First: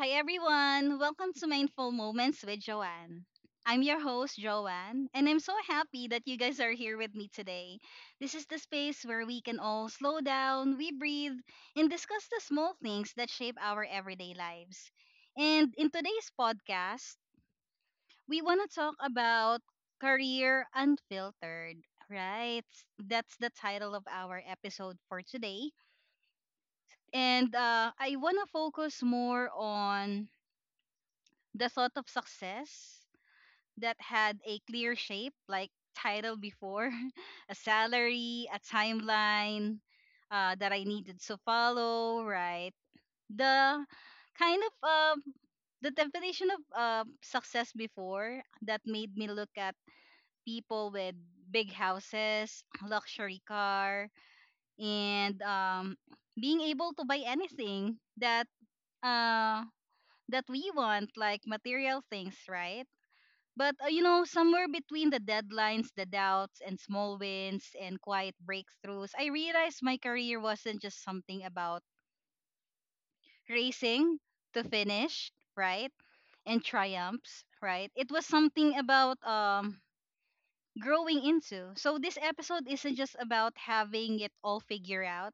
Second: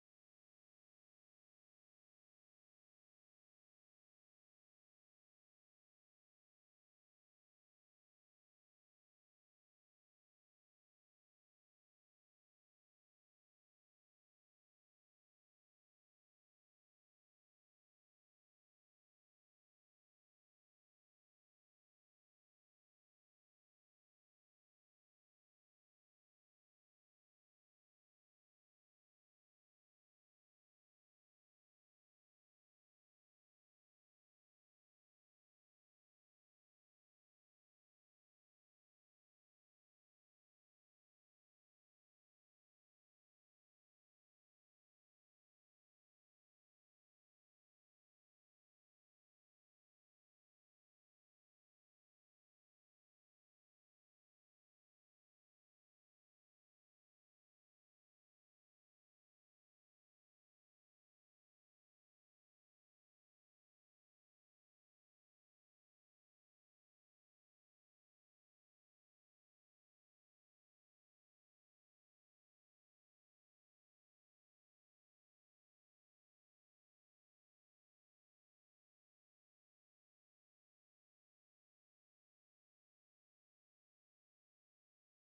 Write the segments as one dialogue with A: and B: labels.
A: Hi everyone, welcome to Mindful Moments with Joanne. I'm your host, Joanne, and I'm so happy that you guys are here with me today. This is the space where we can all slow down, we breathe, and discuss the small things that shape our everyday lives. And in today's podcast, we want to talk about career unfiltered, right? That's the title of our episode for today. And I want to focus more on the sort of success that had a clear shape, like title before, a salary, a timeline that I needed to follow, right? The kind of the definition of success before that made me look at people with big houses, luxury car, and being able to buy anything that uh, that we want, like material things, right? But somewhere between the deadlines, the doubts, and small wins and quiet breakthroughs, I realized my career wasn't just something about racing to finish, right? And triumphs, right? It was something about growing into. So this episode isn't just about having it all figured out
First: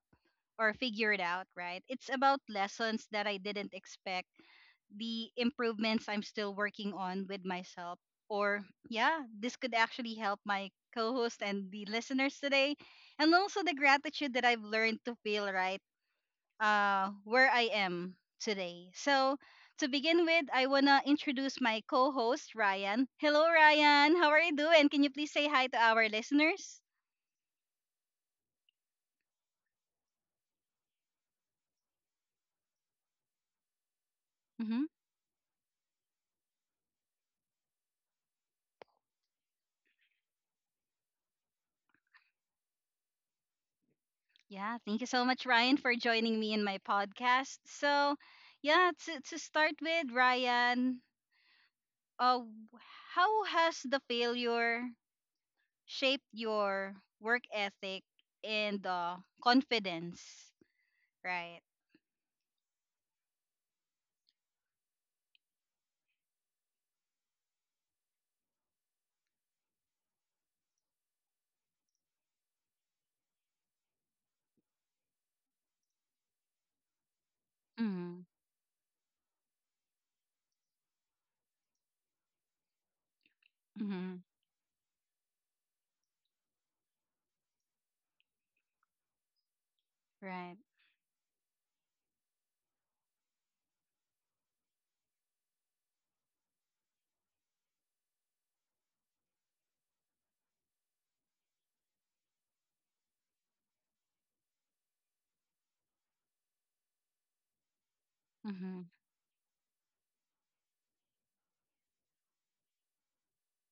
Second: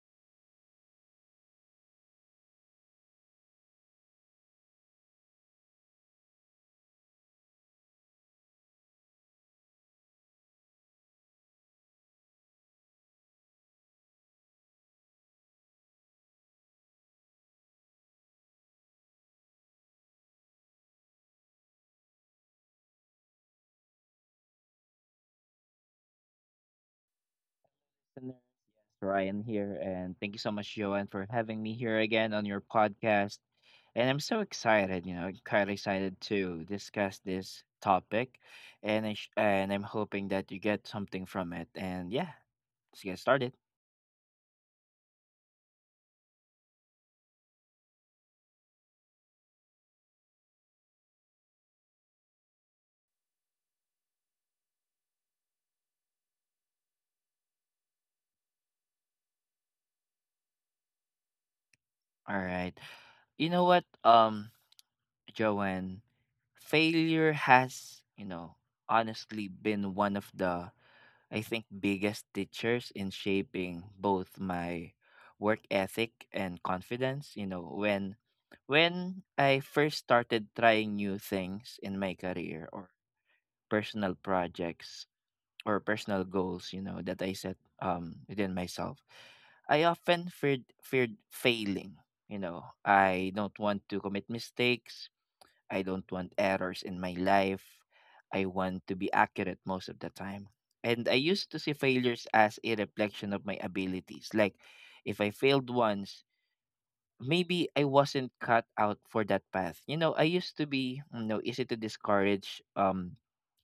A: or figured out, right? It's about lessons that I didn't expect, the improvements I'm still working on with myself. Or, yeah, this could actually help my co host and the listeners today. And also the gratitude that I've learned to feel right where I am today. So, to begin with, I want to introduce my co host, Ryan. Hello, Ryan. How are you doing? Can you please say hi to our listeners?
B: Listeners. Yes, Ryan here, and thank you so much, Joanne, for having me here again on your podcast. And I'm so
A: Mm-hmm.
B: excited, kind of excited to discuss this topic, and and I'm hoping that you get something from it. And yeah, let's get started.
A: Yeah, thank you so much, Ryan, for joining me in my podcast. So, yeah, to start with, Ryan, uh, how has the failure shaped your work ethic and confidence? Right.
B: All right, you know what, Joanne, failure has, honestly been one of the, I think, biggest teachers in shaping both my work ethic and confidence. You know, when
A: Mm-hmm.
B: when I first started trying new things in my career or personal
A: Mm-hmm.
B: projects or personal goals, you know, that I set within myself, I often
A: Right.
B: feared failing. You know, I don't want to commit mistakes. I don't want errors in my life. I want to be accurate most of the time. And I used to see failures as a reflection of my abilities. Like, if I failed once, maybe I wasn't cut
A: Mm-hmm.
B: out for that path. You know, I used to be, you know, easy to discourage, um,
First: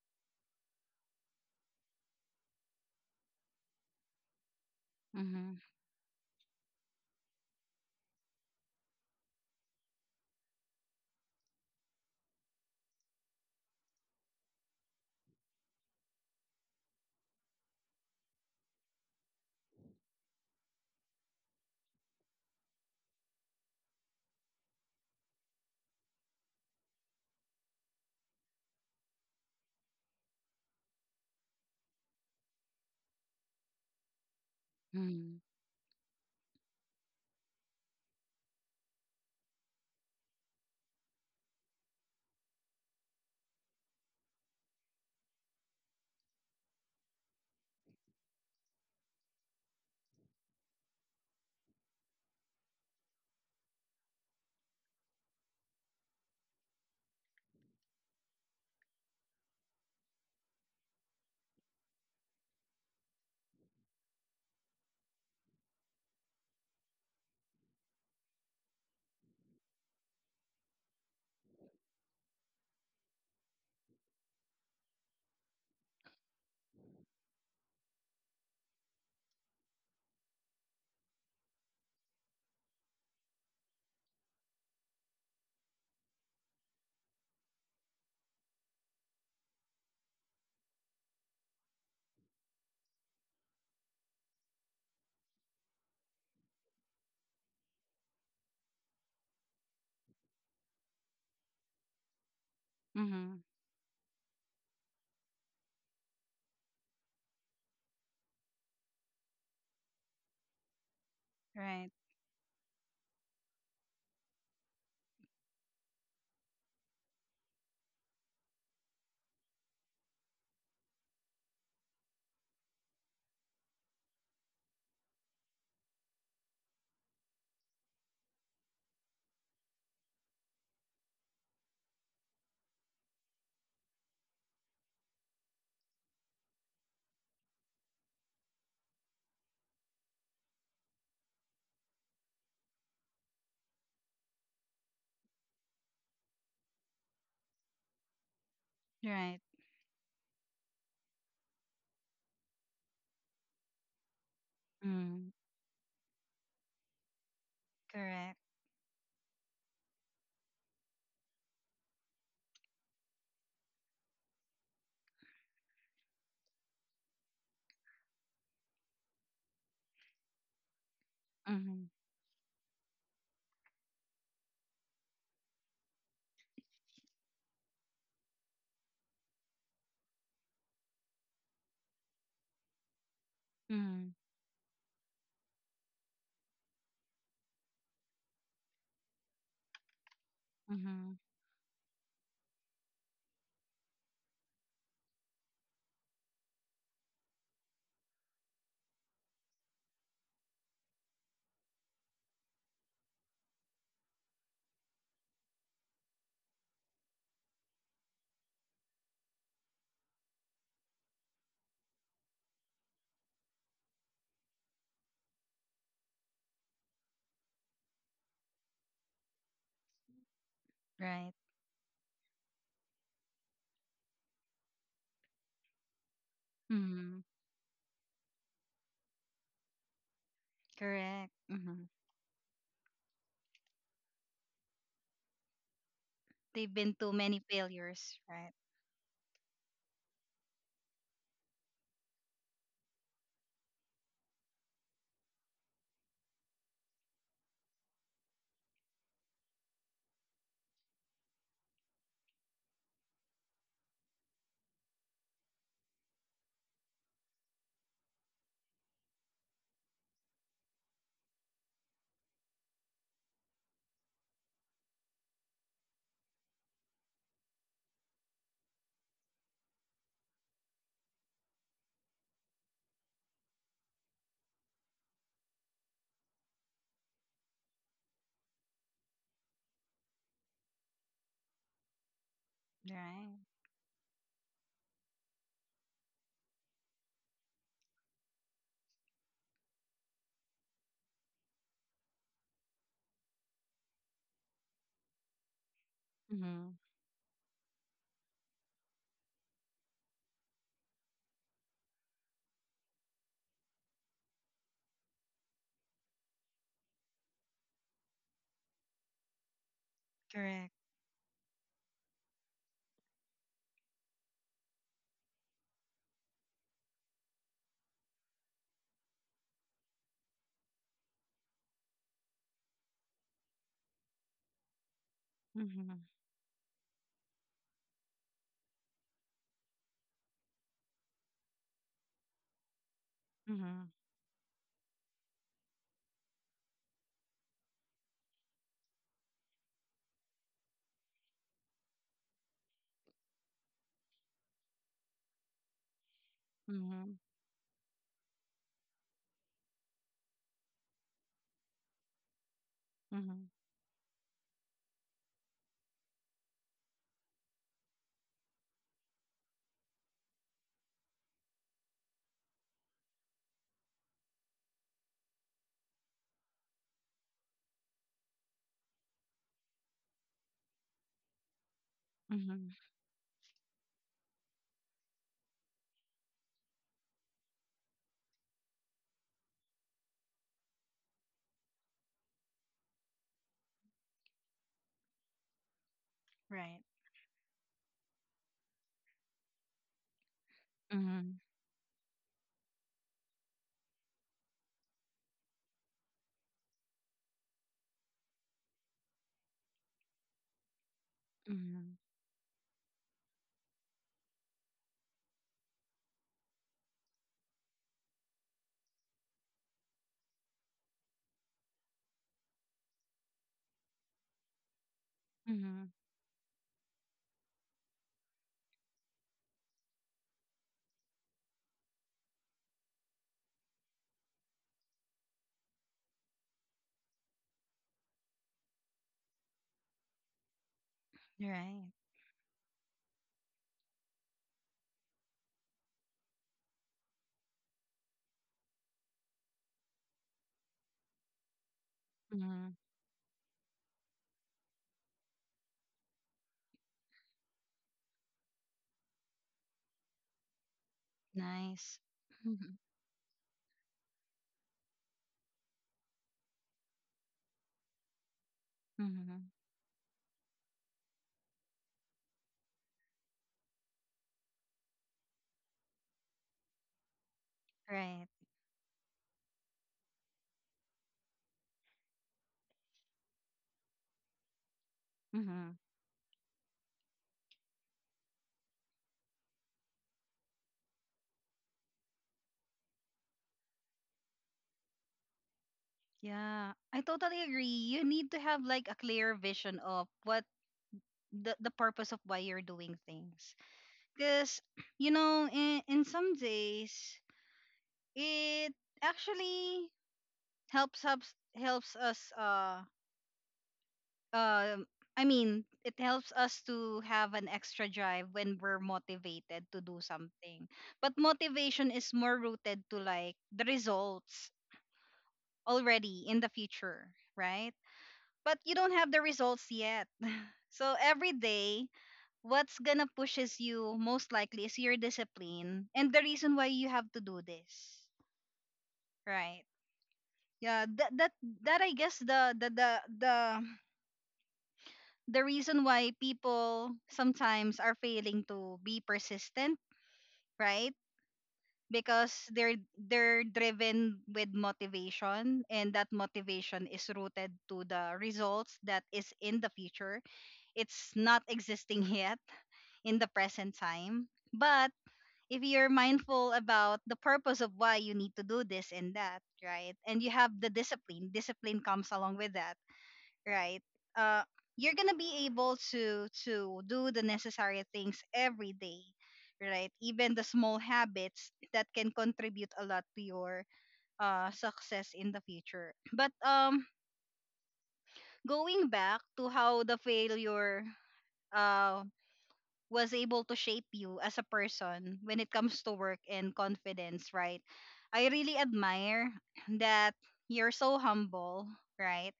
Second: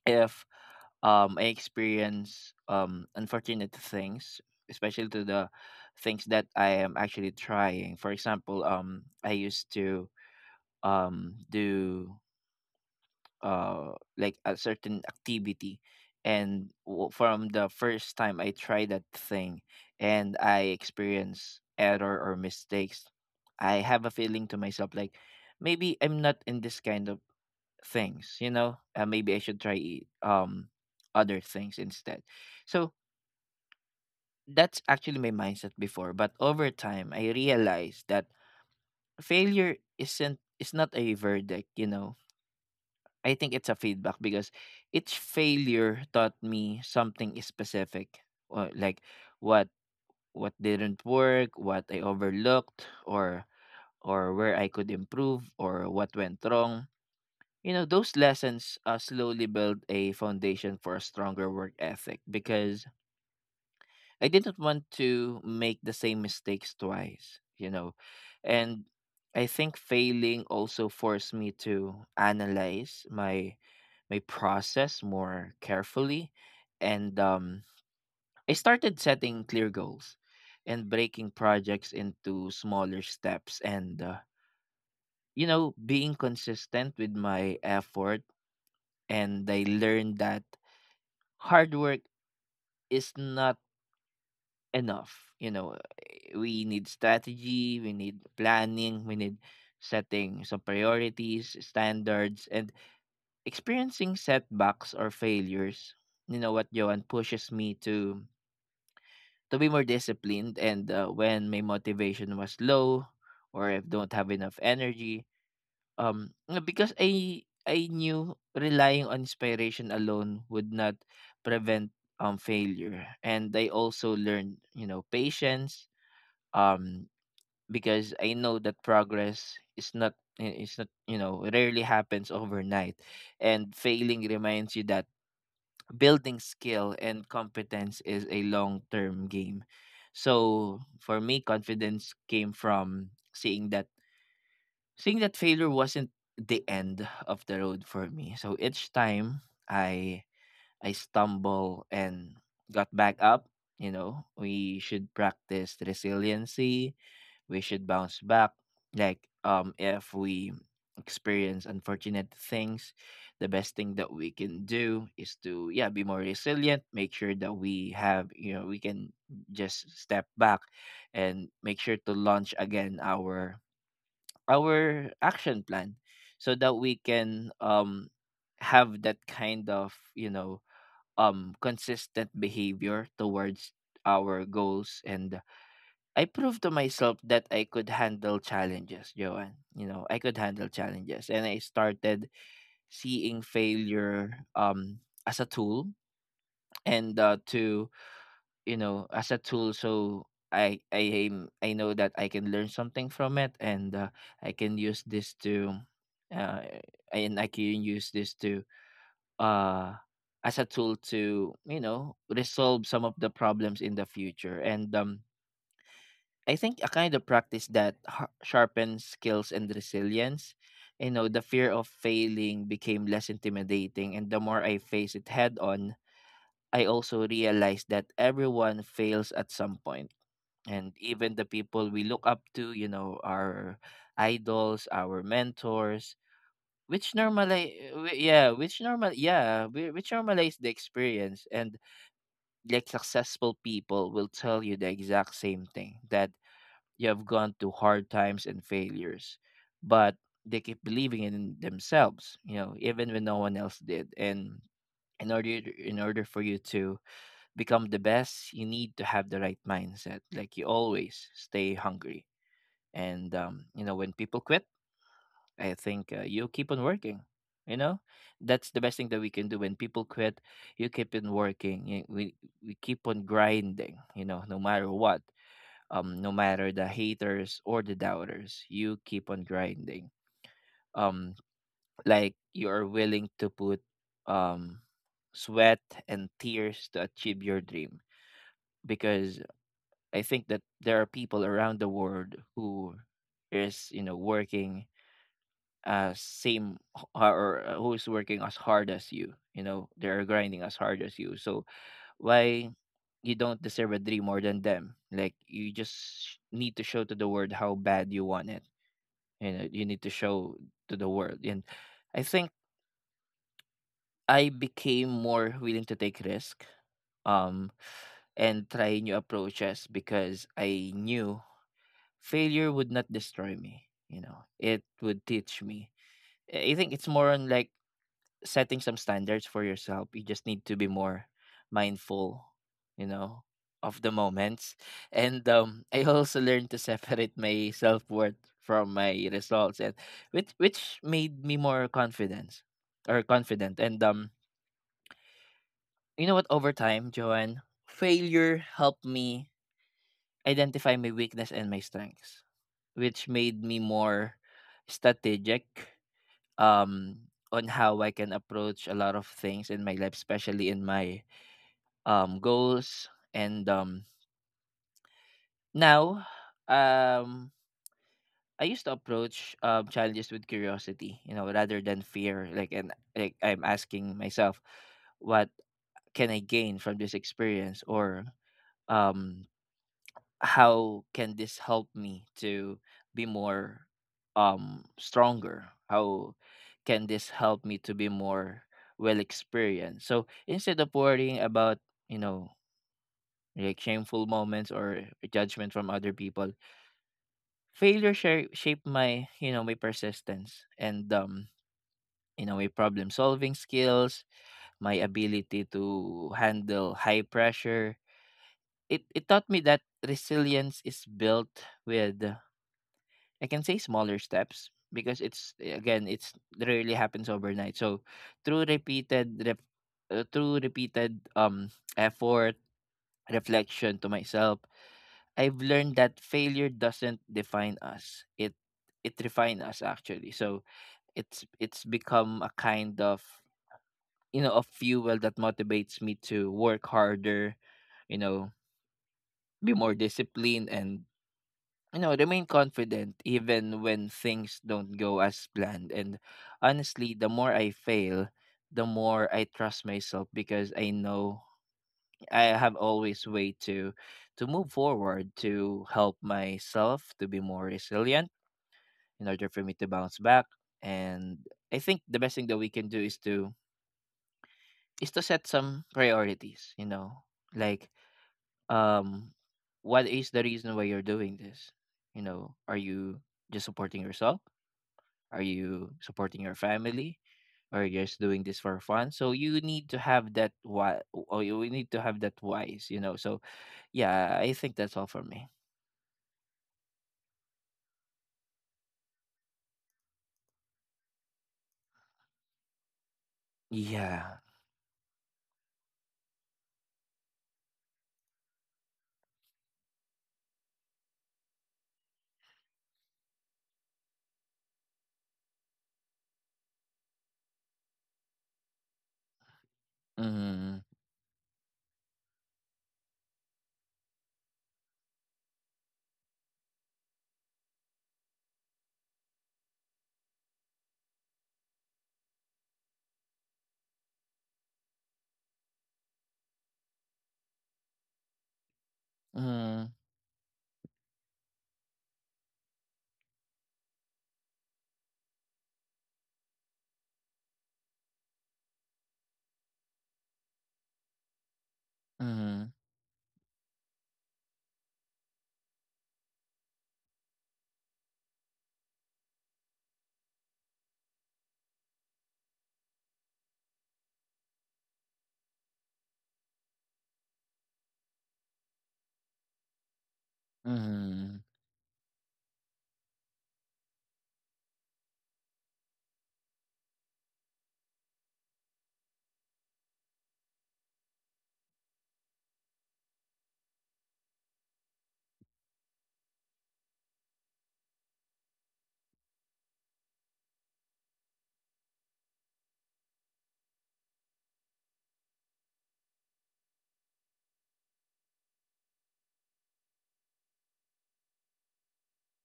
B: if um, I experience unfortunate things, especially to the
A: Mm-hmm.
B: things that I am actually trying. For example, I used to, do like a certain activity, and from the first time I tried that thing and I experience error or mistakes, I have a feeling to myself like maybe I'm not in this kind of things, maybe I should try, other things instead. So that's actually my
A: Mm-hmm.
B: mindset before, but over time I realized that failure isn't, it's not a verdict, you know. I think it's a feedback because each failure taught me something specific, like what what didn't work, what I overlooked, or where I could improve, or what went wrong. You know, those lessons slowly build a foundation for a stronger work ethic because I didn't want to make the same mistakes twice. And I think failing also forced me to analyze my process more carefully, and I started setting clear goals and breaking projects into smaller steps, and being consistent with my effort. And I learned that hard work is not enough. We need strategy, we need planning, we need setting some priorities, standards, and
A: Mm-hmm.
B: experiencing setbacks or failures, you know what, Johan pushes me to be more disciplined. And when my
A: Right.
B: motivation was low, or if don't have enough energy, because I knew relying on inspiration alone would not prevent failure. And I also learned, patience, um because I know that progress is not, it's not, rarely happens overnight, and failing reminds you that building skill and competence is a long term game. So for me, confidence came from seeing that failure wasn't the end of the road for me. So each time
A: Right.
B: I I stumble and got back up, you know, we should
A: Mm-hmm.
B: practice resiliency, we should bounce
A: Correct.
B: back. Like, if we experience unfortunate things, the best thing that we can do is to, yeah, be more resilient, make sure that we have, you know, we can just step back and make
A: Mm-hmm.
B: sure to launch again our action plan, so that we can have that kind of, you know, consistent behavior towards
A: Mm-hmm.
B: our goals. And I proved to myself that I could handle challenges, Joanne. You know, I could handle
A: Mm-hmm.
B: challenges. And I started seeing failure as a tool and, to you know, as a tool, so I know that I can learn something from it, and I can use this to uh and I can use this to uh as a tool to, you know, resolve some of the problems in the future. And I think a kind of practice that sharpens skills and resilience. You know,
A: Right.
B: the fear of failing became less intimidating, and the more I face it head on, I
A: Mm-hmm.
B: also realized that everyone fails at some point. And even
A: Correct.
B: the people
A: Mm-hmm.
B: we look up to, you know, our idols, our mentors,
A: They've been
B: which
A: too many
B: normalize,
A: failures.
B: yeah,
A: Right.
B: which normal, yeah, whi- which normalize the experience. And like successful people will tell you the exact same thing, that you have gone through hard times and failures, but they keep believing in themselves, you know, even when no one else did. And in order in order for you to become the best, you need to have the right mindset. Like, you always stay hungry. And, you know, when people quit, I think, you keep on working. You know, that's the best thing that we can do. When people quit, you keep on working. You, we keep on grinding. You know, no matter the haters or the doubters, you keep on grinding, um like you are willing
A: Right.
B: to put, um sweat and tears to achieve your dream, because I think that there are people around the world who is, you know, working,
A: Mm-hmm.
B: same h- or who's working as hard as you. You know, they're grinding as hard as you, so why you don't deserve a dream more than them. Like, you just need to show to the world how bad you want it. You know, you need to show
A: Correct.
B: to the world. And I think I became more willing to take risk, um and try new approaches because I knew failure would not destroy me. You know, it would teach me.
A: Mm-hmm.
B: I think it's more on like setting some standards for yourself. You just need to be more mindful, you know,
A: Mm-hmm.
B: of the moments. And, I also learned to separate my self worth from my results, and which made me more confident. And, you know what? Over
A: Mm-hmm.
B: time, Joanne, failure helped me identify my weakness and my strengths, which
A: Mm-hmm.
B: made me more strategic. Um, on how I can approach a lot of things in my life, especially in my, goals. And, now, um, I used to approach, challenges with curiosity, you know, rather than fear. Like,
A: Mm-hmm.
B: and like I'm asking myself, what can I gain from this experience, or, um, how can this help me to be more, stronger? How
A: Right.
B: can this help me to be more well experienced? So instead of
A: Mm-hmm.
B: worrying about, you know, like shameful moments or judgment from other people, failure shaped my persistence, and
A: Mhm.
B: you know, my problem solving skills, my ability to handle high pressure. It taught me that resilience is built with, I can say, smaller steps, because it's,
A: Mhm.
B: again, it's it rarely happens overnight. So through repeated rep, through repeated effort, reflection to myself, I've learned that failure doesn't define us. It refines us actually. So it's
A: Right.
B: become a kind of, you know, of fuel that motivates me to work harder, you know, be more disciplined, and, you know, remain
A: Mhm.
B: confident even when things don't go as planned. And honestly, the more I fail, the more I trust myself, because I know
A: Nice.
B: I have
A: Mhm.
B: always way to move forward, to help myself to be more resilient in order
A: Mhm.
B: for me to bounce back. And I think the best thing that we can do is to set some priorities, you know. Like,
A: Right.
B: um what is the reason why you're doing this? You know, are you just supporting yourself? Are
A: Mhm.
B: you supporting your family? Or you're just doing this for fun? So you need to have that why, or you need to have that wise, you know. So yeah, I think that's all for me.
A: Yeah, I totally agree. You need to have like a clear vision of what the purpose of why you're doing things.
B: Yeah.
A: Cuz you know, in some days it actually helps us um I mean, it helps us to have an extra drive when we're motivated to do something.
B: Mm.
A: But motivation is more rooted to like the results already in the future, right? But you don't have the results yet. So every day, what's gonna pushes you most likely is your discipline and the reason why you have to do this, right?
B: Mm.
A: Yeah, that I guess the reason why people sometimes are failing to be persistent, right? Because
B: Mm.
A: they're driven with motivation and that motivation is rooted to the results that is in the future. It's not existing yet in the present time. But if you're mindful about the purpose of why you need to do this and that, right? And you have the discipline,
B: Mm.
A: discipline comes along with that, right. uh you're gonna be able to do the necessary things every day, right? Even the small habits that can contribute a lot to your success in the future. But Going back to how the failure uh was able to shape you as a person when it comes to work and confidence, right? I really admire that you're so humble, right?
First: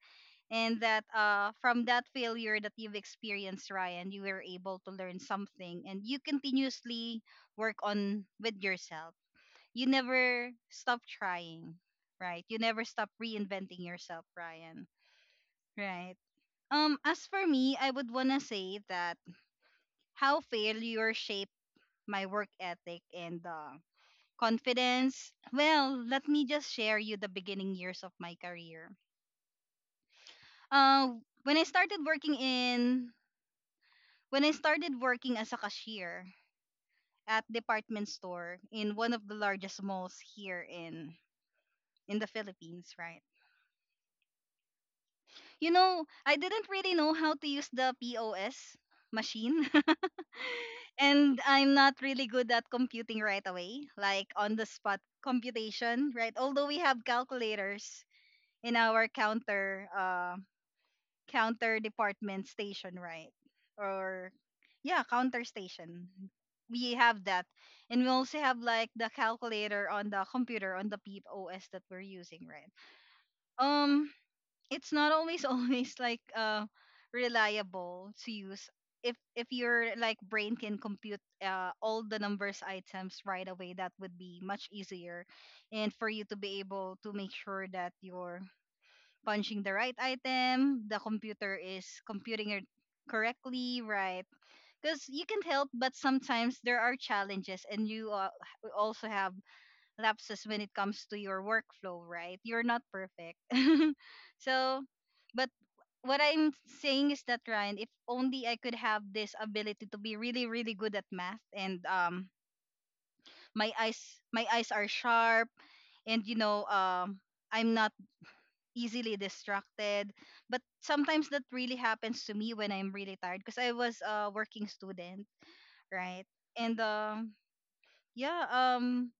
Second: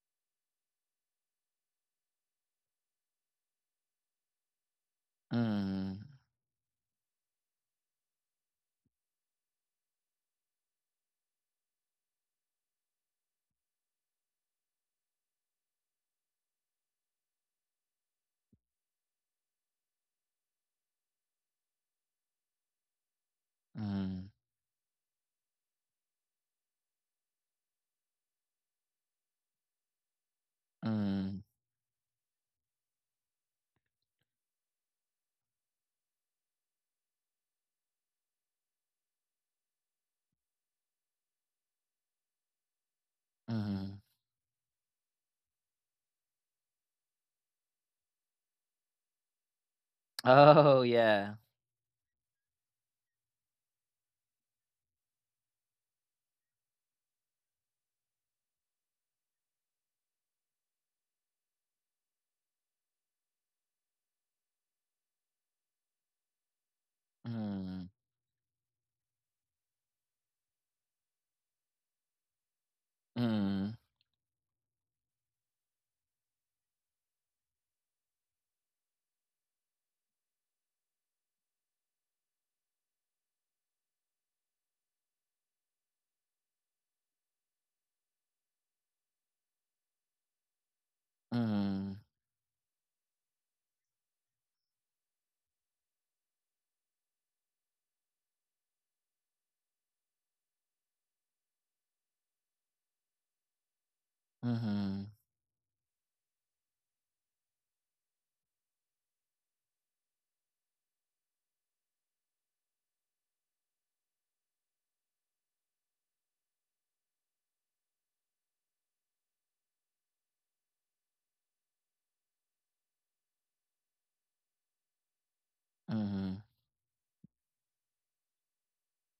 A: And that from that failure that you've experienced, Ryan, you were able to learn something
B: Mm.
A: and you continuously work on with yourself. You never stop trying, right? You never stop reinventing yourself, Ryan, right? As for me, I would want to say that how failure shaped my work ethic and
B: Mm.
A: confidence, well, let me just share you the beginning years of my career. uh,
B: Mm.
A: when I started working in When I started working as a cashier at department store in one of the largest malls here in the Philippines, right?
B: Mm.
A: You know, I didn't really know how to use the POS machine.
B: Oh yeah.
A: And I'm not really good at computing right away, like on the spot computation, right? Although we have calculators in our counter counter department station, right? Or yeah, counter station. We have that.
B: Mm.
A: And we also have like the calculator on the computer on the POS that we're using, right?
B: Mm.
A: Um it's not always always like reliable to use. If your like brain can compute all the numbers items right away, that would be much easier, and for you to be able to make sure that your punching the right item, the computer is
B: Mm.
A: computing it correctly, right? Because you can help, but sometimes there are challenges, and you also have lapses when it comes to your workflow, right? You're not perfect. So,
B: Mm.
A: but what I'm saying is that Ryan, if only I could have this ability to be really, really good at math, and my eyes, my eyes are sharp, and you know, I'm not easily distracted. But sometimes that really happens to me when I'm really tired because I was a working student, right?
B: Mm.
A: And um yeah, um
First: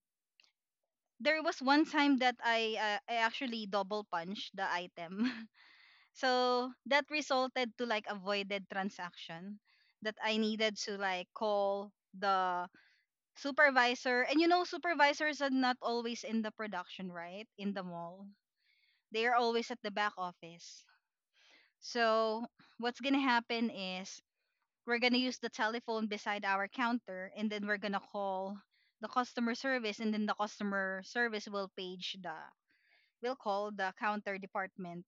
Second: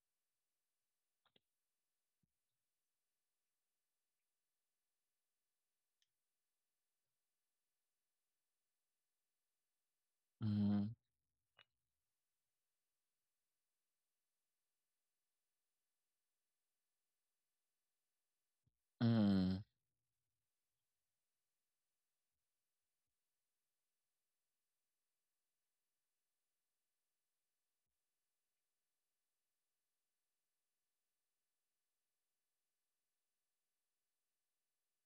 A: there was one time that I actually double punched the item. So that resulted to like avoided transaction that I needed
B: Mm.
A: to like call the supervisor, and you know supervisors are not always in the production, right, in the mall. They are
B: Mm.
A: always at the back office. So what's gonna happen is we're gonna use the telephone beside our counter, and then we're gonna call the customer service, and then the customer service will page the will call the counter department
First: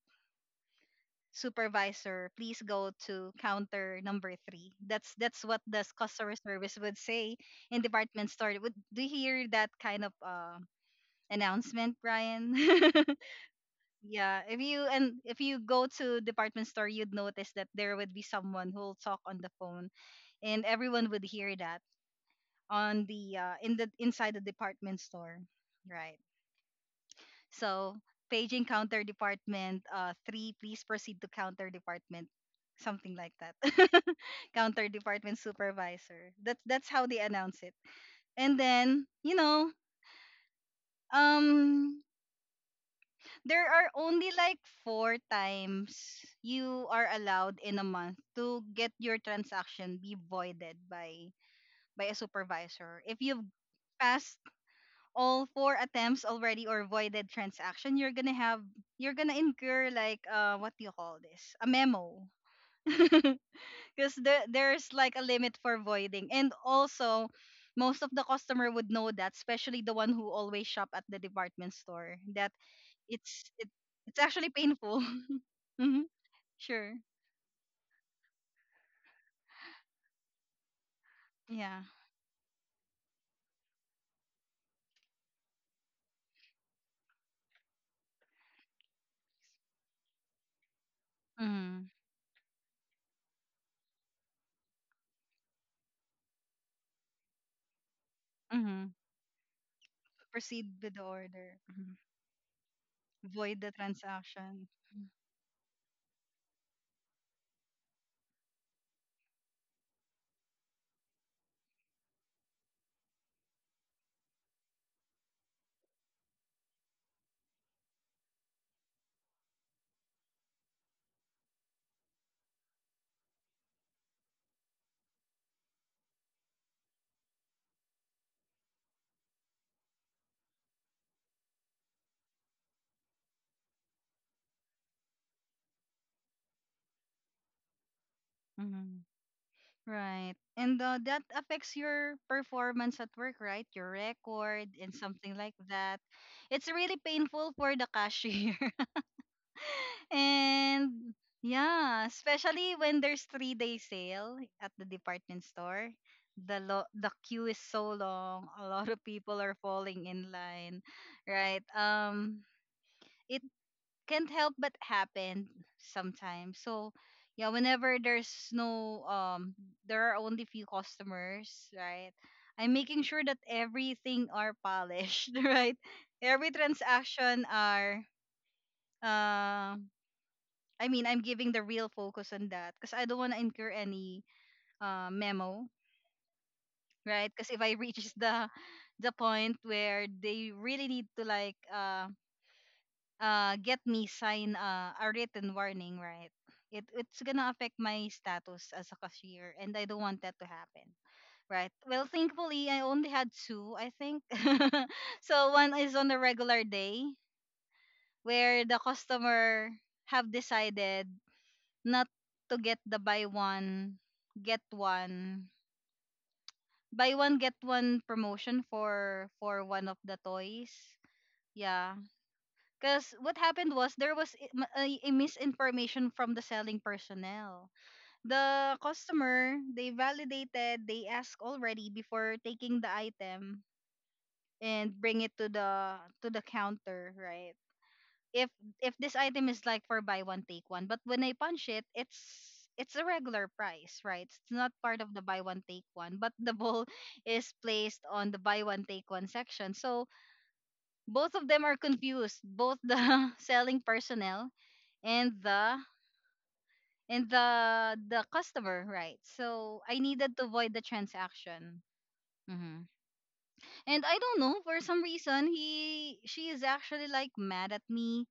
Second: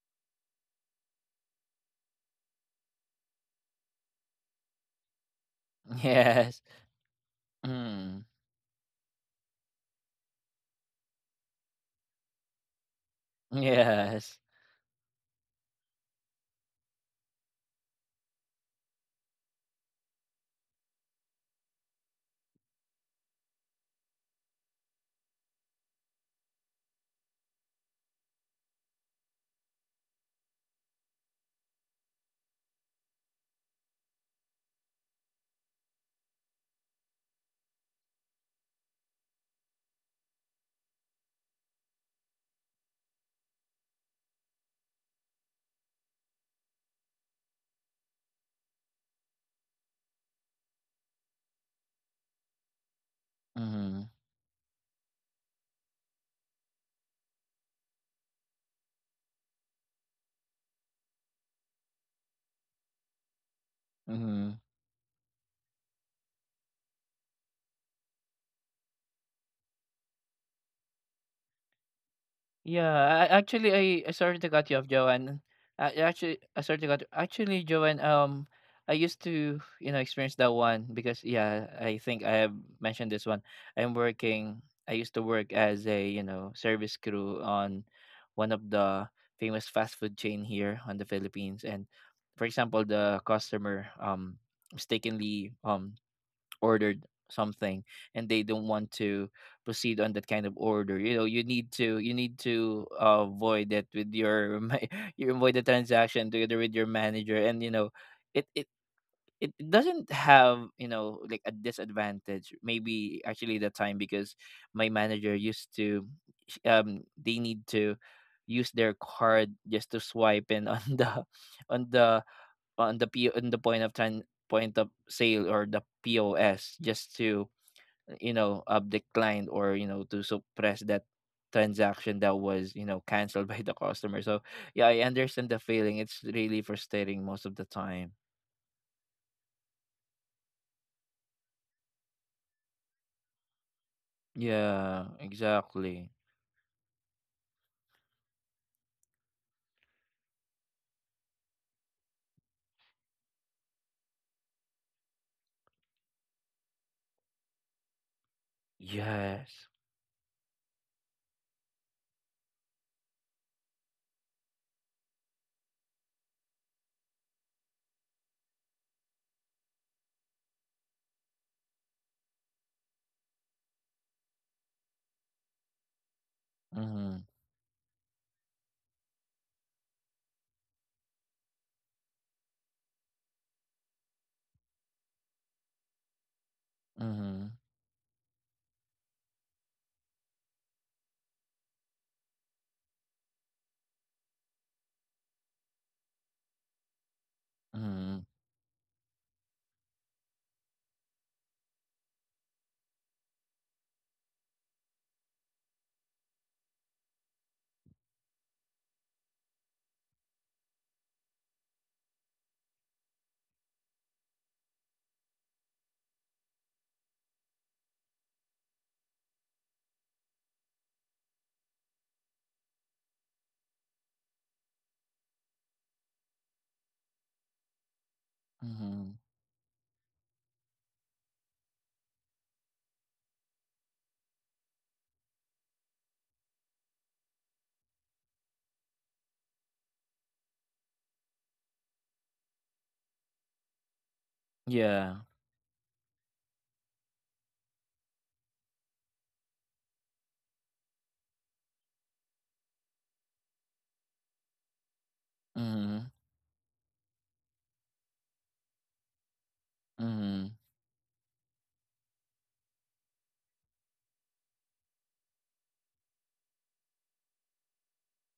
A: supervisor. Please go to counter number three. That's what the customer
B: Yes.
A: service would say in
B: Mm.
A: department store. Would do you hear that kind of announcement, Brian?
B: Yes.
A: Yeah, if you, and if you go to department store, you'd notice that there would be someone who'll talk on the phone, and everyone would hear that on the in the inside the department store, right? So paging counter department, three, please proceed to counter department, something like that. Counter department supervisor. That's how they announce it. And then you know, um, there are only like 4 times you are allowed in a month to get your transaction be voided by a supervisor. If you've
B: Mm.
A: passed all 4 attempts already or voided transaction, you're gonna have you're gonna incur like what do you call this? A memo. Because
B: Mm.
A: there's like a limit for voiding. And also most of the customer would know that, especially the one who always shop at the department store, that
B: Yeah, I
A: it's
B: actually,
A: it,
B: I
A: it's
B: sorry to
A: actually
B: cut you off,
A: painful.
B: Joanne. I
A: Mm-hmm.
B: actually, I sorry to
A: Sure.
B: cut. Actually, Joanne, I used to, experience that one because yeah,
A: Yeah.
B: I think I have mentioned this one. I'm working. I used to work as a, service crew on one of the famous fast food chain here on the Philippines, and
A: Mm-hmm.
B: for example, the customer, mistakenly, ordered something and they don't want
A: Mm-hmm.
B: to proceed on that kind of
A: Proceed with
B: order.
A: the
B: You know, you
A: order.
B: need
A: Mhm.
B: to you need to uh,
A: Void
B: avoid
A: the
B: that with your
A: transaction.
B: ma- you avoid the transaction together with your manager, and you know it it it doesn't have, you know, like a disadvantage, maybe actually the time, because my manager used to, they need to use their card just to swipe in on the on the on the point of sale, or the POS, just to, decline, or, you know, to suppress that transaction that was, you know, canceled by the customer. So yeah, I understand the feeling. It's really frustrating most of the time.
A: Mm-hmm. Right. And that affects your performance at work, right? Your record and
B: Yeah,
A: something like that.
B: exactly.
A: It's really painful for the cashier. And yeah, especially when there's 3 day sale at the department store. The queue is so long. A lot of people are
B: Yes.
A: falling in line, right? It can't help but happen sometimes. So yeah, whenever there's no there are only few customers, right? I'm making sure that everything are polished, right? Every
B: Mm-hmm.
A: transaction are uh, I'm giving the real focus on that because I don't want to incur any memo, right?
B: Mm-hmm.
A: Because if I reach the point where they really need to like get me sign a written warning, right? It it's gonna affect my
B: Mm-hmm.
A: status as a cashier, and I don't want that to happen, right? Well, thankfully, I only had two, I think. So one is on a regular day where the customer have decided not to get the get one buy one get one promotion for one of the toys. Yeah, because what happened was there was a misinformation from the selling personnel. The
B: Mm-hmm.
A: customer, they validated, they asked already before taking the item and bring it to the counter, right? If this item is like for buy one take one, but when I punch it, it's a regular price, right? It's not part
B: Yeah.
A: of the buy one take one, but the ball is placed on the buy one take one section. So both of them are confused, both the selling personnel and the
B: Mm-hmm.
A: and the customer, right? So I needed
B: Mm-hmm.
A: to void the transaction. hmm and I don't know, for some reason he, she is actually like mad at me,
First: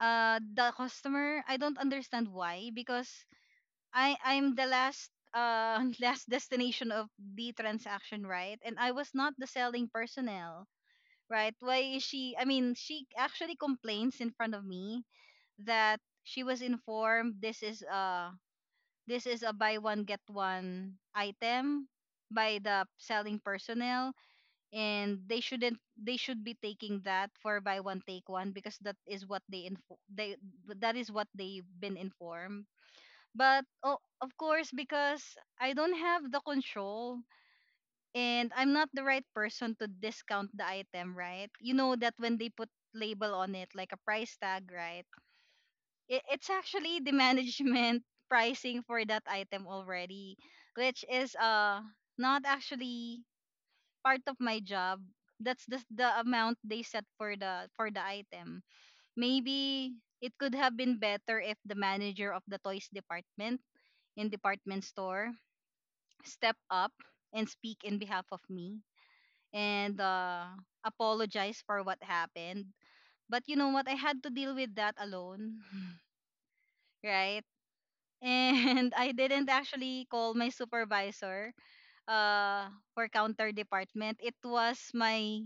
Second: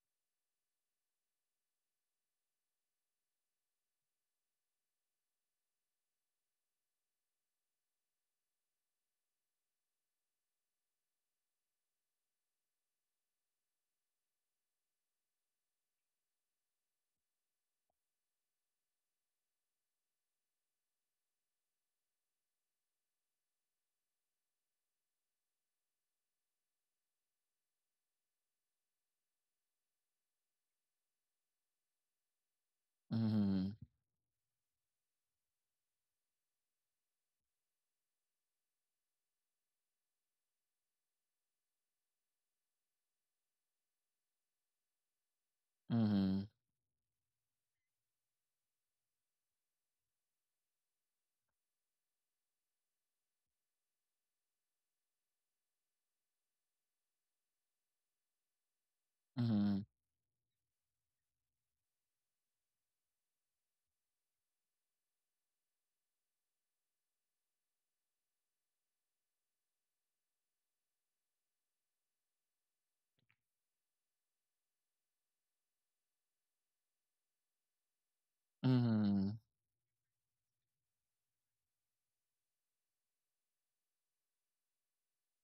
A: the customer. I don't understand why, because I'm the last last destination of the transaction, right? And I was not the selling personnel, right? Why is she, I mean, she actually complains in front of me that she was informed this is a buy one get one item by the selling personnel. And they shouldn't they should be taking that for buy one take one, because that is what they info they that is what they've been informed. But oh, of course, because I don't have the control, and I'm not the right person to discount the item, right? You know that when they put label on it like a price tag, right? it,
B: Mm-hmm.
A: it's actually the management pricing for that item already, which is not actually part of my job. That's the amount they set for the item.
B: Mm-hmm.
A: Maybe it could have been better if the manager of the toys department in department store step up and speak in behalf of me and apologize for what happened. But you know what? I had to deal with that alone. Right?
B: Mm-hmm.
A: And I
B: Mm-hmm.
A: didn't actually call my supervisor for counter department. It was my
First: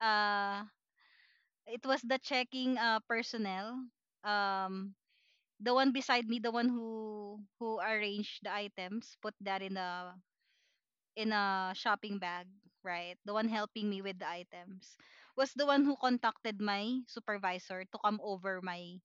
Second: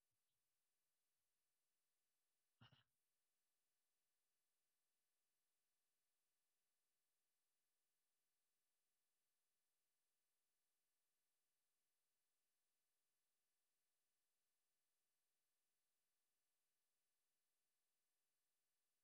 A: uh it was the checking personnel. Um the one beside me, the one who arranged the items, put that in a shopping bag, right? The one helping me with the items was the one who contacted my supervisor to come over my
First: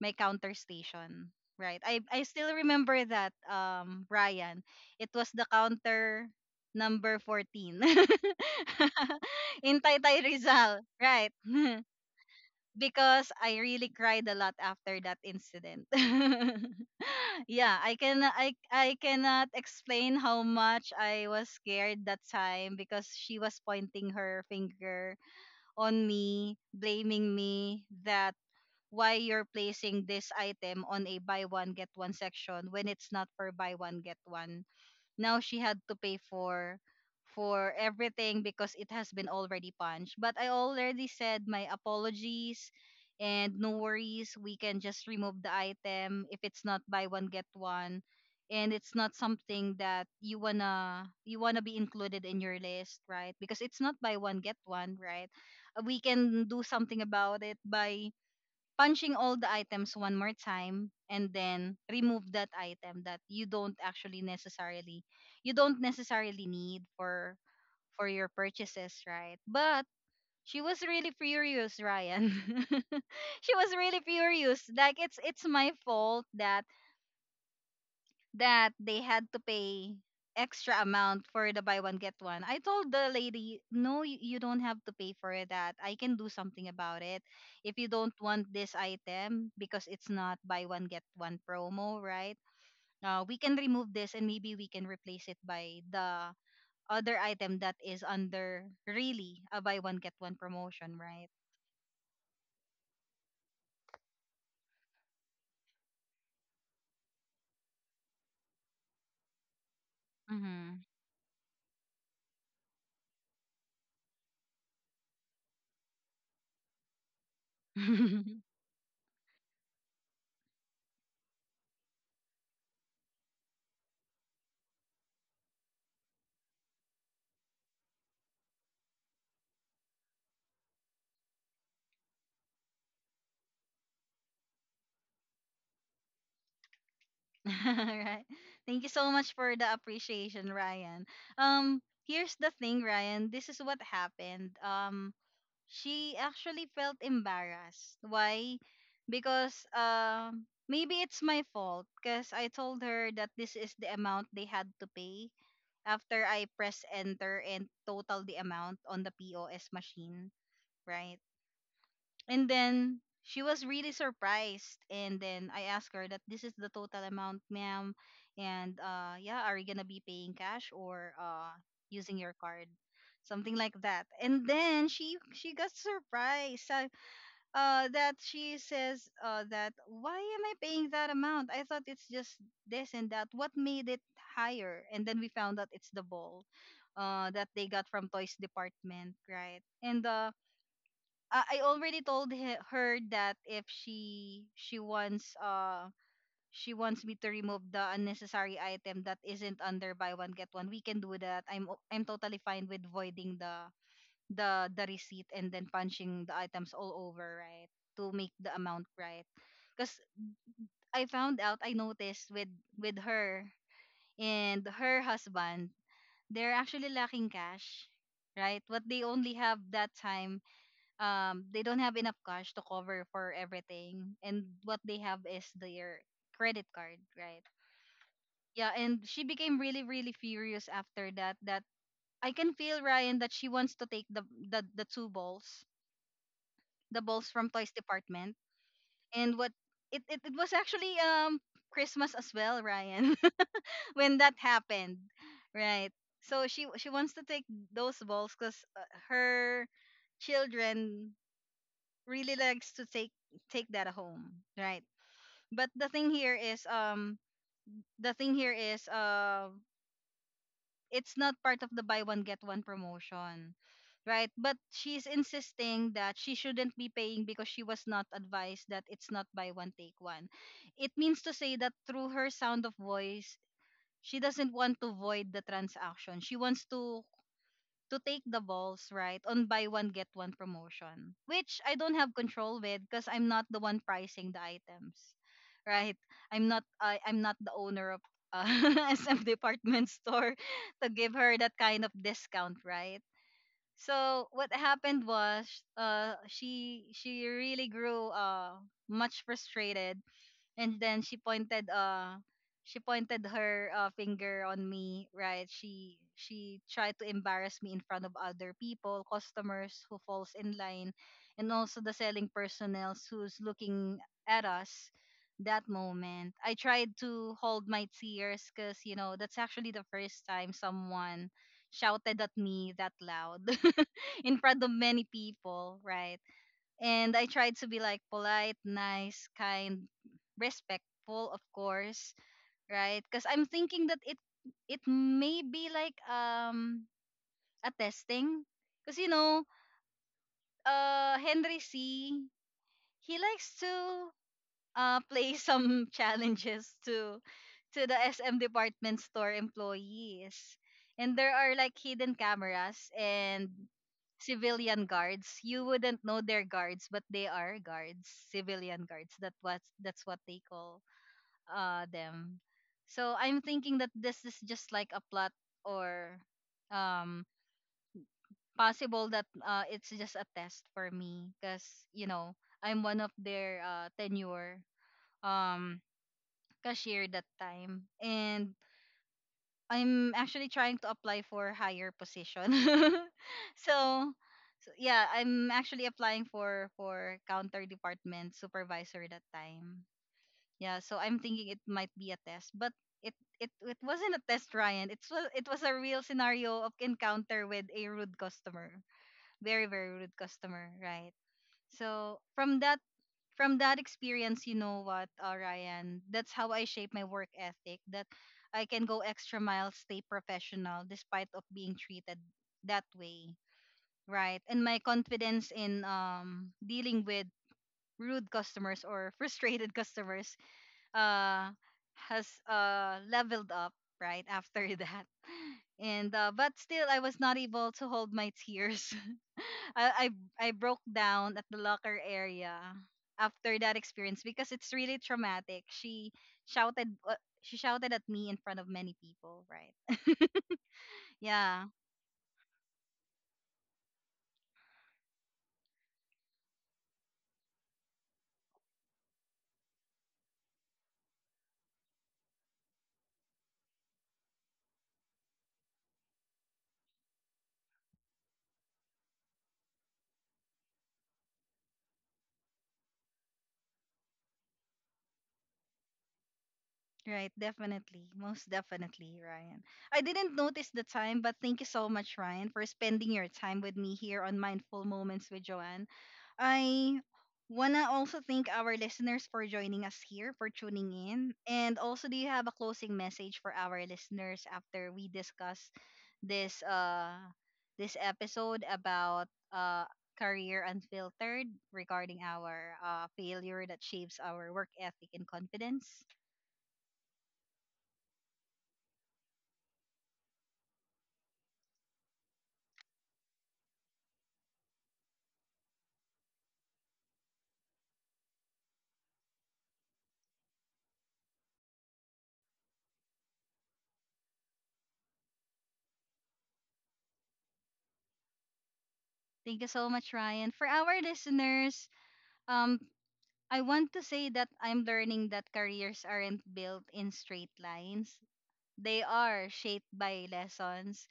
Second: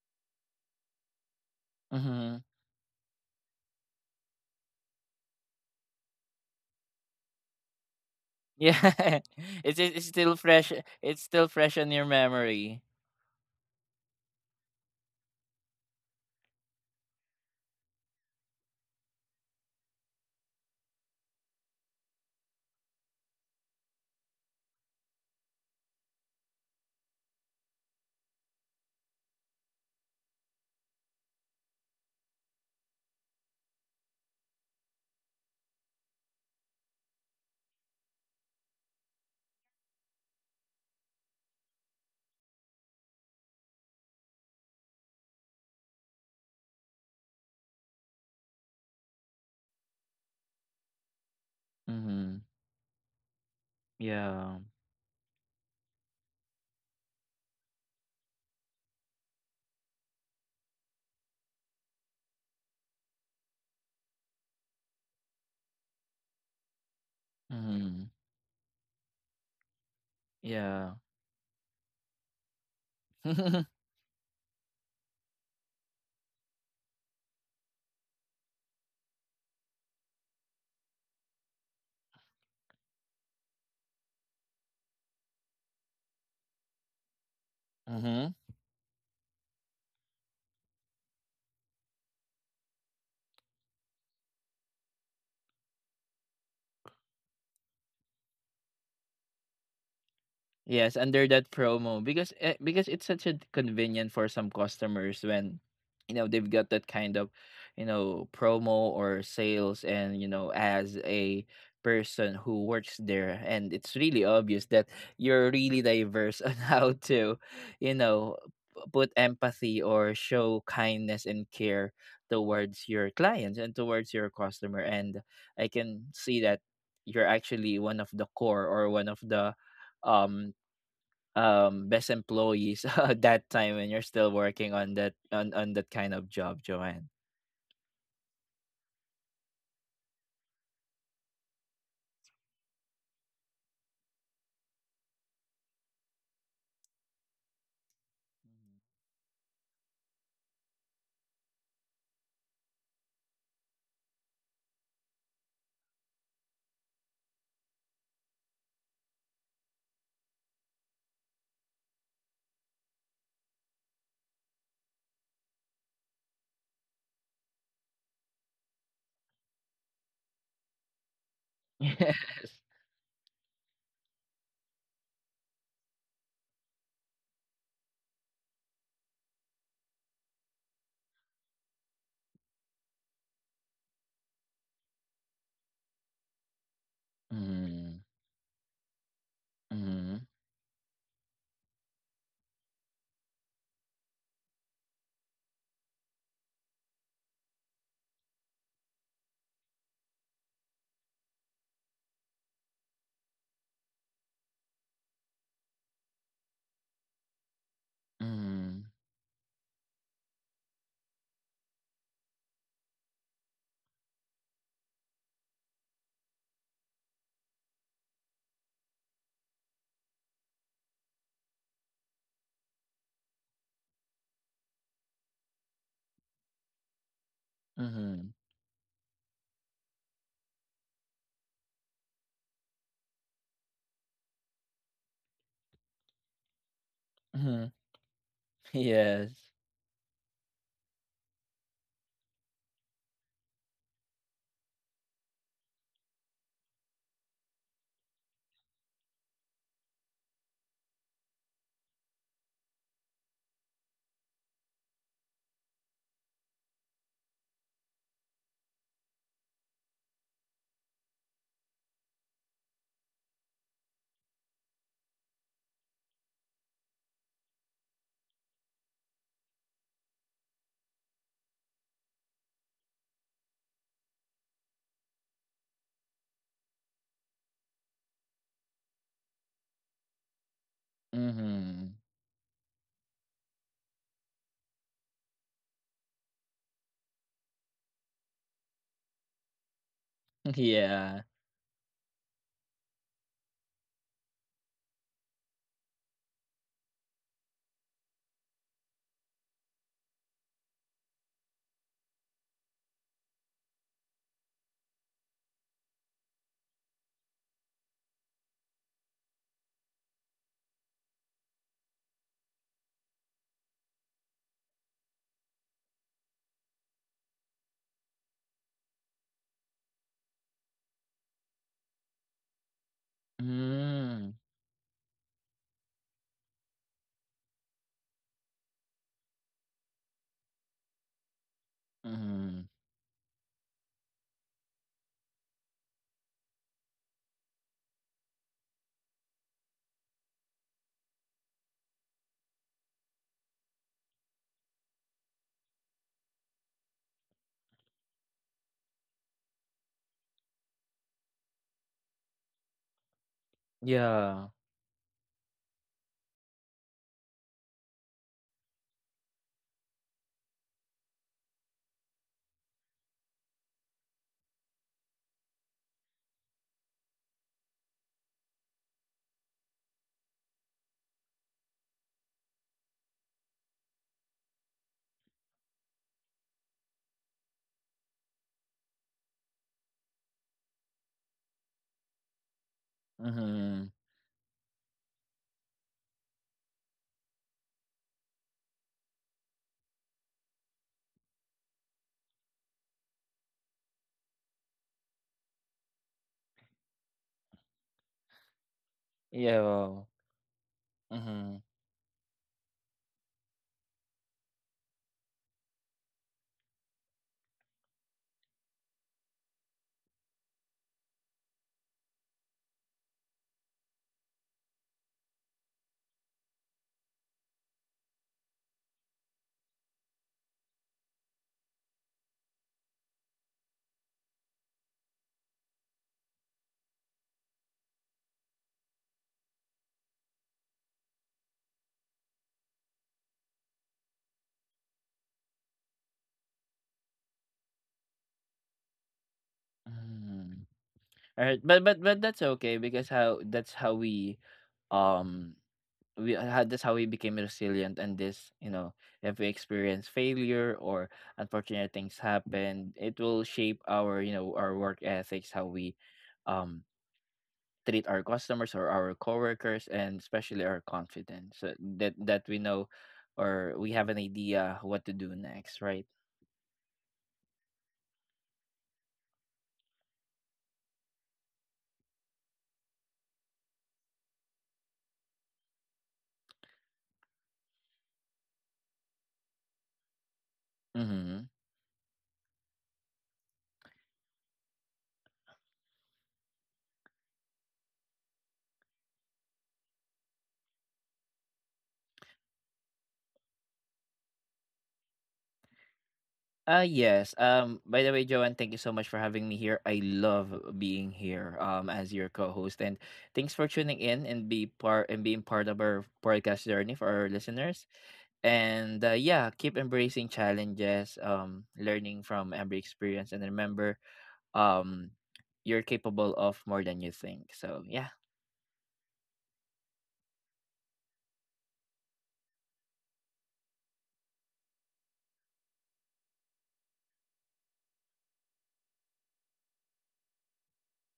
A: my counter station, right? I
B: Mm-hmm.
A: still remember that Ryan, it was the counter number 14
B: Yeah. It's
A: in
B: it's it's
A: Taytay
B: still fresh
A: Rizal,
B: it's
A: right?
B: still fresh in your memory.
A: Because I really cried a lot after that incident. Yeah, I can, I cannot explain how much I was scared that time, because she was pointing her finger on me, blaming me that why you're placing this item on a buy one get one section when it's not for buy one get one. Now she had to pay for everything because it has been already punched. But I already said my apologies, and no worries, we can just remove the item if it's not buy one get one, and it's not something that you wanna be included in
B: Mhm.
A: your list, right? Because it's not buy one get
B: Yeah.
A: one, right? We can do something about it by punching all the items one more time and then remove that item that you don't necessarily need for
B: Mhm.
A: your purchases, right? But she was
B: Yeah.
A: really furious, Ryan. She was really furious, like it's my fault that that they had to pay extra amount for the buy one get one. I told the lady, "No, you don't have to pay for that. I can do something about it. If you don't
B: Mhm.
A: want this item because it's not buy one get one promo, right? We can remove this, and maybe we can replace it by the other item that is under really a buy one get one promotion,
B: Yes, under
A: right?"
B: that promo, because, because it's such a, convenient for some customers, when, they've got that kind of, promo or sales, and,
A: Mhm.
B: as a person who works there, and it's really obvious that you're really diverse on how to, you know put empathy or show kindness and care towards your clients and towards your customer. And I can see that you're actually one of the core, or one of the, um best employees at that time, when you're still working on that, on that kind of job, Joanne?
A: Right. Thank you so much for the appreciation, Ryan. Um, here's the thing, Ryan. This is what happened. She actually felt embarrassed. Why? Because maybe it's my fault. Because I told her that this is the amount they had to pay after I press enter and total the amount on the POS machine. Right. And then she was really surprised. And then I asked her that this is the total amount, ma'am. And yeah, are you gonna be paying cash or using your
B: Yes.
A: card? Something like that. And then she got surprised that she says that why am I paying that amount? I thought it's just this and that. What made it higher? And then we found out it's the ball that they got
B: Mm.
A: from toys department, right? And
B: Mhm.
A: I already told her that if she wants she wants me to remove the unnecessary item that isn't under buy one get one, we can do that. I'm totally fine with voiding the the receipt and then punching the items all over, right? To make the amount
B: Mhm.
A: right. Cuz I found out, I noticed with her and her husband, they're actually lacking cash, right? What they only have that time, um, they don't have enough cash to cover for everything, and what they have is their credit card, right?
B: Mhm.
A: Yeah, and she became really really furious after that, that I can feel, Ryan, that she wants to take the two balls, the balls from toys
B: Mhm.
A: department. And what,
B: Yes.
A: it was actually Christmas as well, Ryan, when that happened, right? So she wants to take those balls because her children really likes to take take that home, right? But the thing here is it's not part of the buy one get one promotion. Right, but she's insisting that she shouldn't be paying because she was not advised that it's not buy one take one. It means to say that through her sound of voice, she doesn't want to void the transaction. She wants to take the balls right on buy one get one promotion, which I don't
B: Mhm.
A: have control with because I'm not the one pricing the items, right? I, I'm not the owner of uh, SM department store to give
B: Yeah.
A: her that kind of discount, right? So what happened was uh, she really grew much frustrated. And then she pointed her finger on me, right? She tried to embarrass me in front of other people, customers who falls in line, and also the selling personnel who's looking at us. That moment I tried to hold my tears because you know that's actually the first time someone shouted at me that loud
B: Mm.
A: in front of many people, right? And I tried to be like polite, nice, kind, respectful, of course,
B: Mhm.
A: right? Because I'm thinking that it may be like a testing, because you know, Henry C. He likes to play some challenges to the SM department store employees. And there are like hidden cameras and
B: Yeah.
A: civilian guards. You wouldn't know they're guards, but they are guards, civilian guards. That's what they call them. So I'm thinking that this is just like a plot or um possible that it's just a test for me, because you know, I'm one of their tenure um cashier that time, and I'm actually trying to apply for higher position.
B: Mhm.
A: So, so yeah, I'm actually applying for counter department supervisor that time. Yeah, so I'm thinking it might be a test, but it wasn't a test, Ryan. It was a real scenario of encounter with a rude customer. Very very
B: Yeah.
A: rude customer, right?
B: Mhm.
A: So, from that experience, you know what, Ryan, that's how I shape my work ethic. That I can go extra mile, stay professional despite of being treated that way, right? And my confidence in dealing with rude customers or frustrated customers uh has leveled up right after that. And but still I was not able to hold my tears. I, I broke down at the locker area after that experience because it's really traumatic. Shouted uh, she shouted at me in front of many people, right?
B: Mhm. All right,
A: Yeah,
B: but but that's okay because how um that's how we became resilient. And this, you know, if we experience failure or unfortunate things happen, it will shape our, you know, our work ethics, how we, um treat our customers or our coworkers, and especially our confidence, so that we know, or we have an idea what to do next, right?
A: right. Definitely, most definitely, Ryan. I didn't notice the time, but thank you so much, Ryan, for spending your time with me here on Mindful Moments with Joanne. I wanna also thank our listeners for joining us here, for tuning in.
B: Mm-hmm.
A: And also, do you have a closing message for our listeners after we discuss this this episode about uh Career Unfiltered regarding our failure that shapes our work ethic and confidence?
B: Yes. By the way, Joanne, thank you so much for having me here. I love being here, as your co-host, and thanks for tuning in, and be part and being part of our podcast journey for our listeners. And, yeah, keep embracing challenges, learning from every experience, and remember, um you're capable of more than you think. So yeah.
A: Thank you so much, Ryan. For our listeners, um, I want to say that I'm learning that careers aren't built in straight lines. They are shaped by lessons,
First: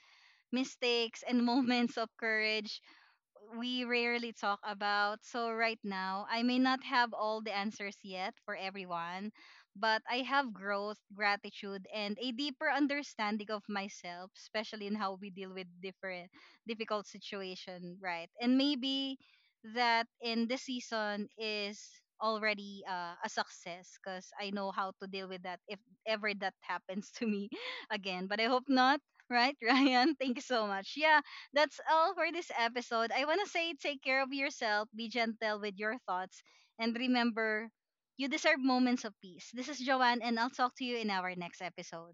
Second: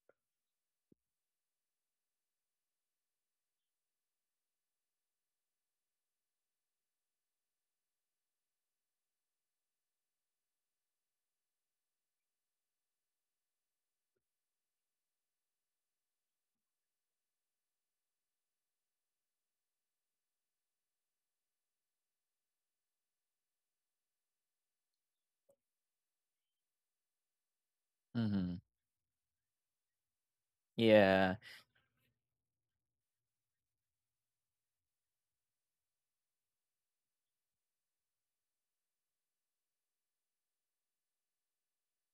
A: mistakes, and moments of courage we rarely talk about. So right now, I may not have all the answers yet for everyone, but I have growth, gratitude, and a deeper understanding of myself, especially in how we deal with different difficult situation, right? And maybe that in this season is already a success because I know how to deal with that if ever that happens to me again. But I
B: Mm-hmm.
A: hope not, right, Ryan? Thank you so much. Yeah,
B: Yeah.
A: that's all for this episode. I want to say take care of yourself, be gentle with your thoughts, and remember you deserve moments of peace. This is Joanne, and I'll talk to you in our next episode.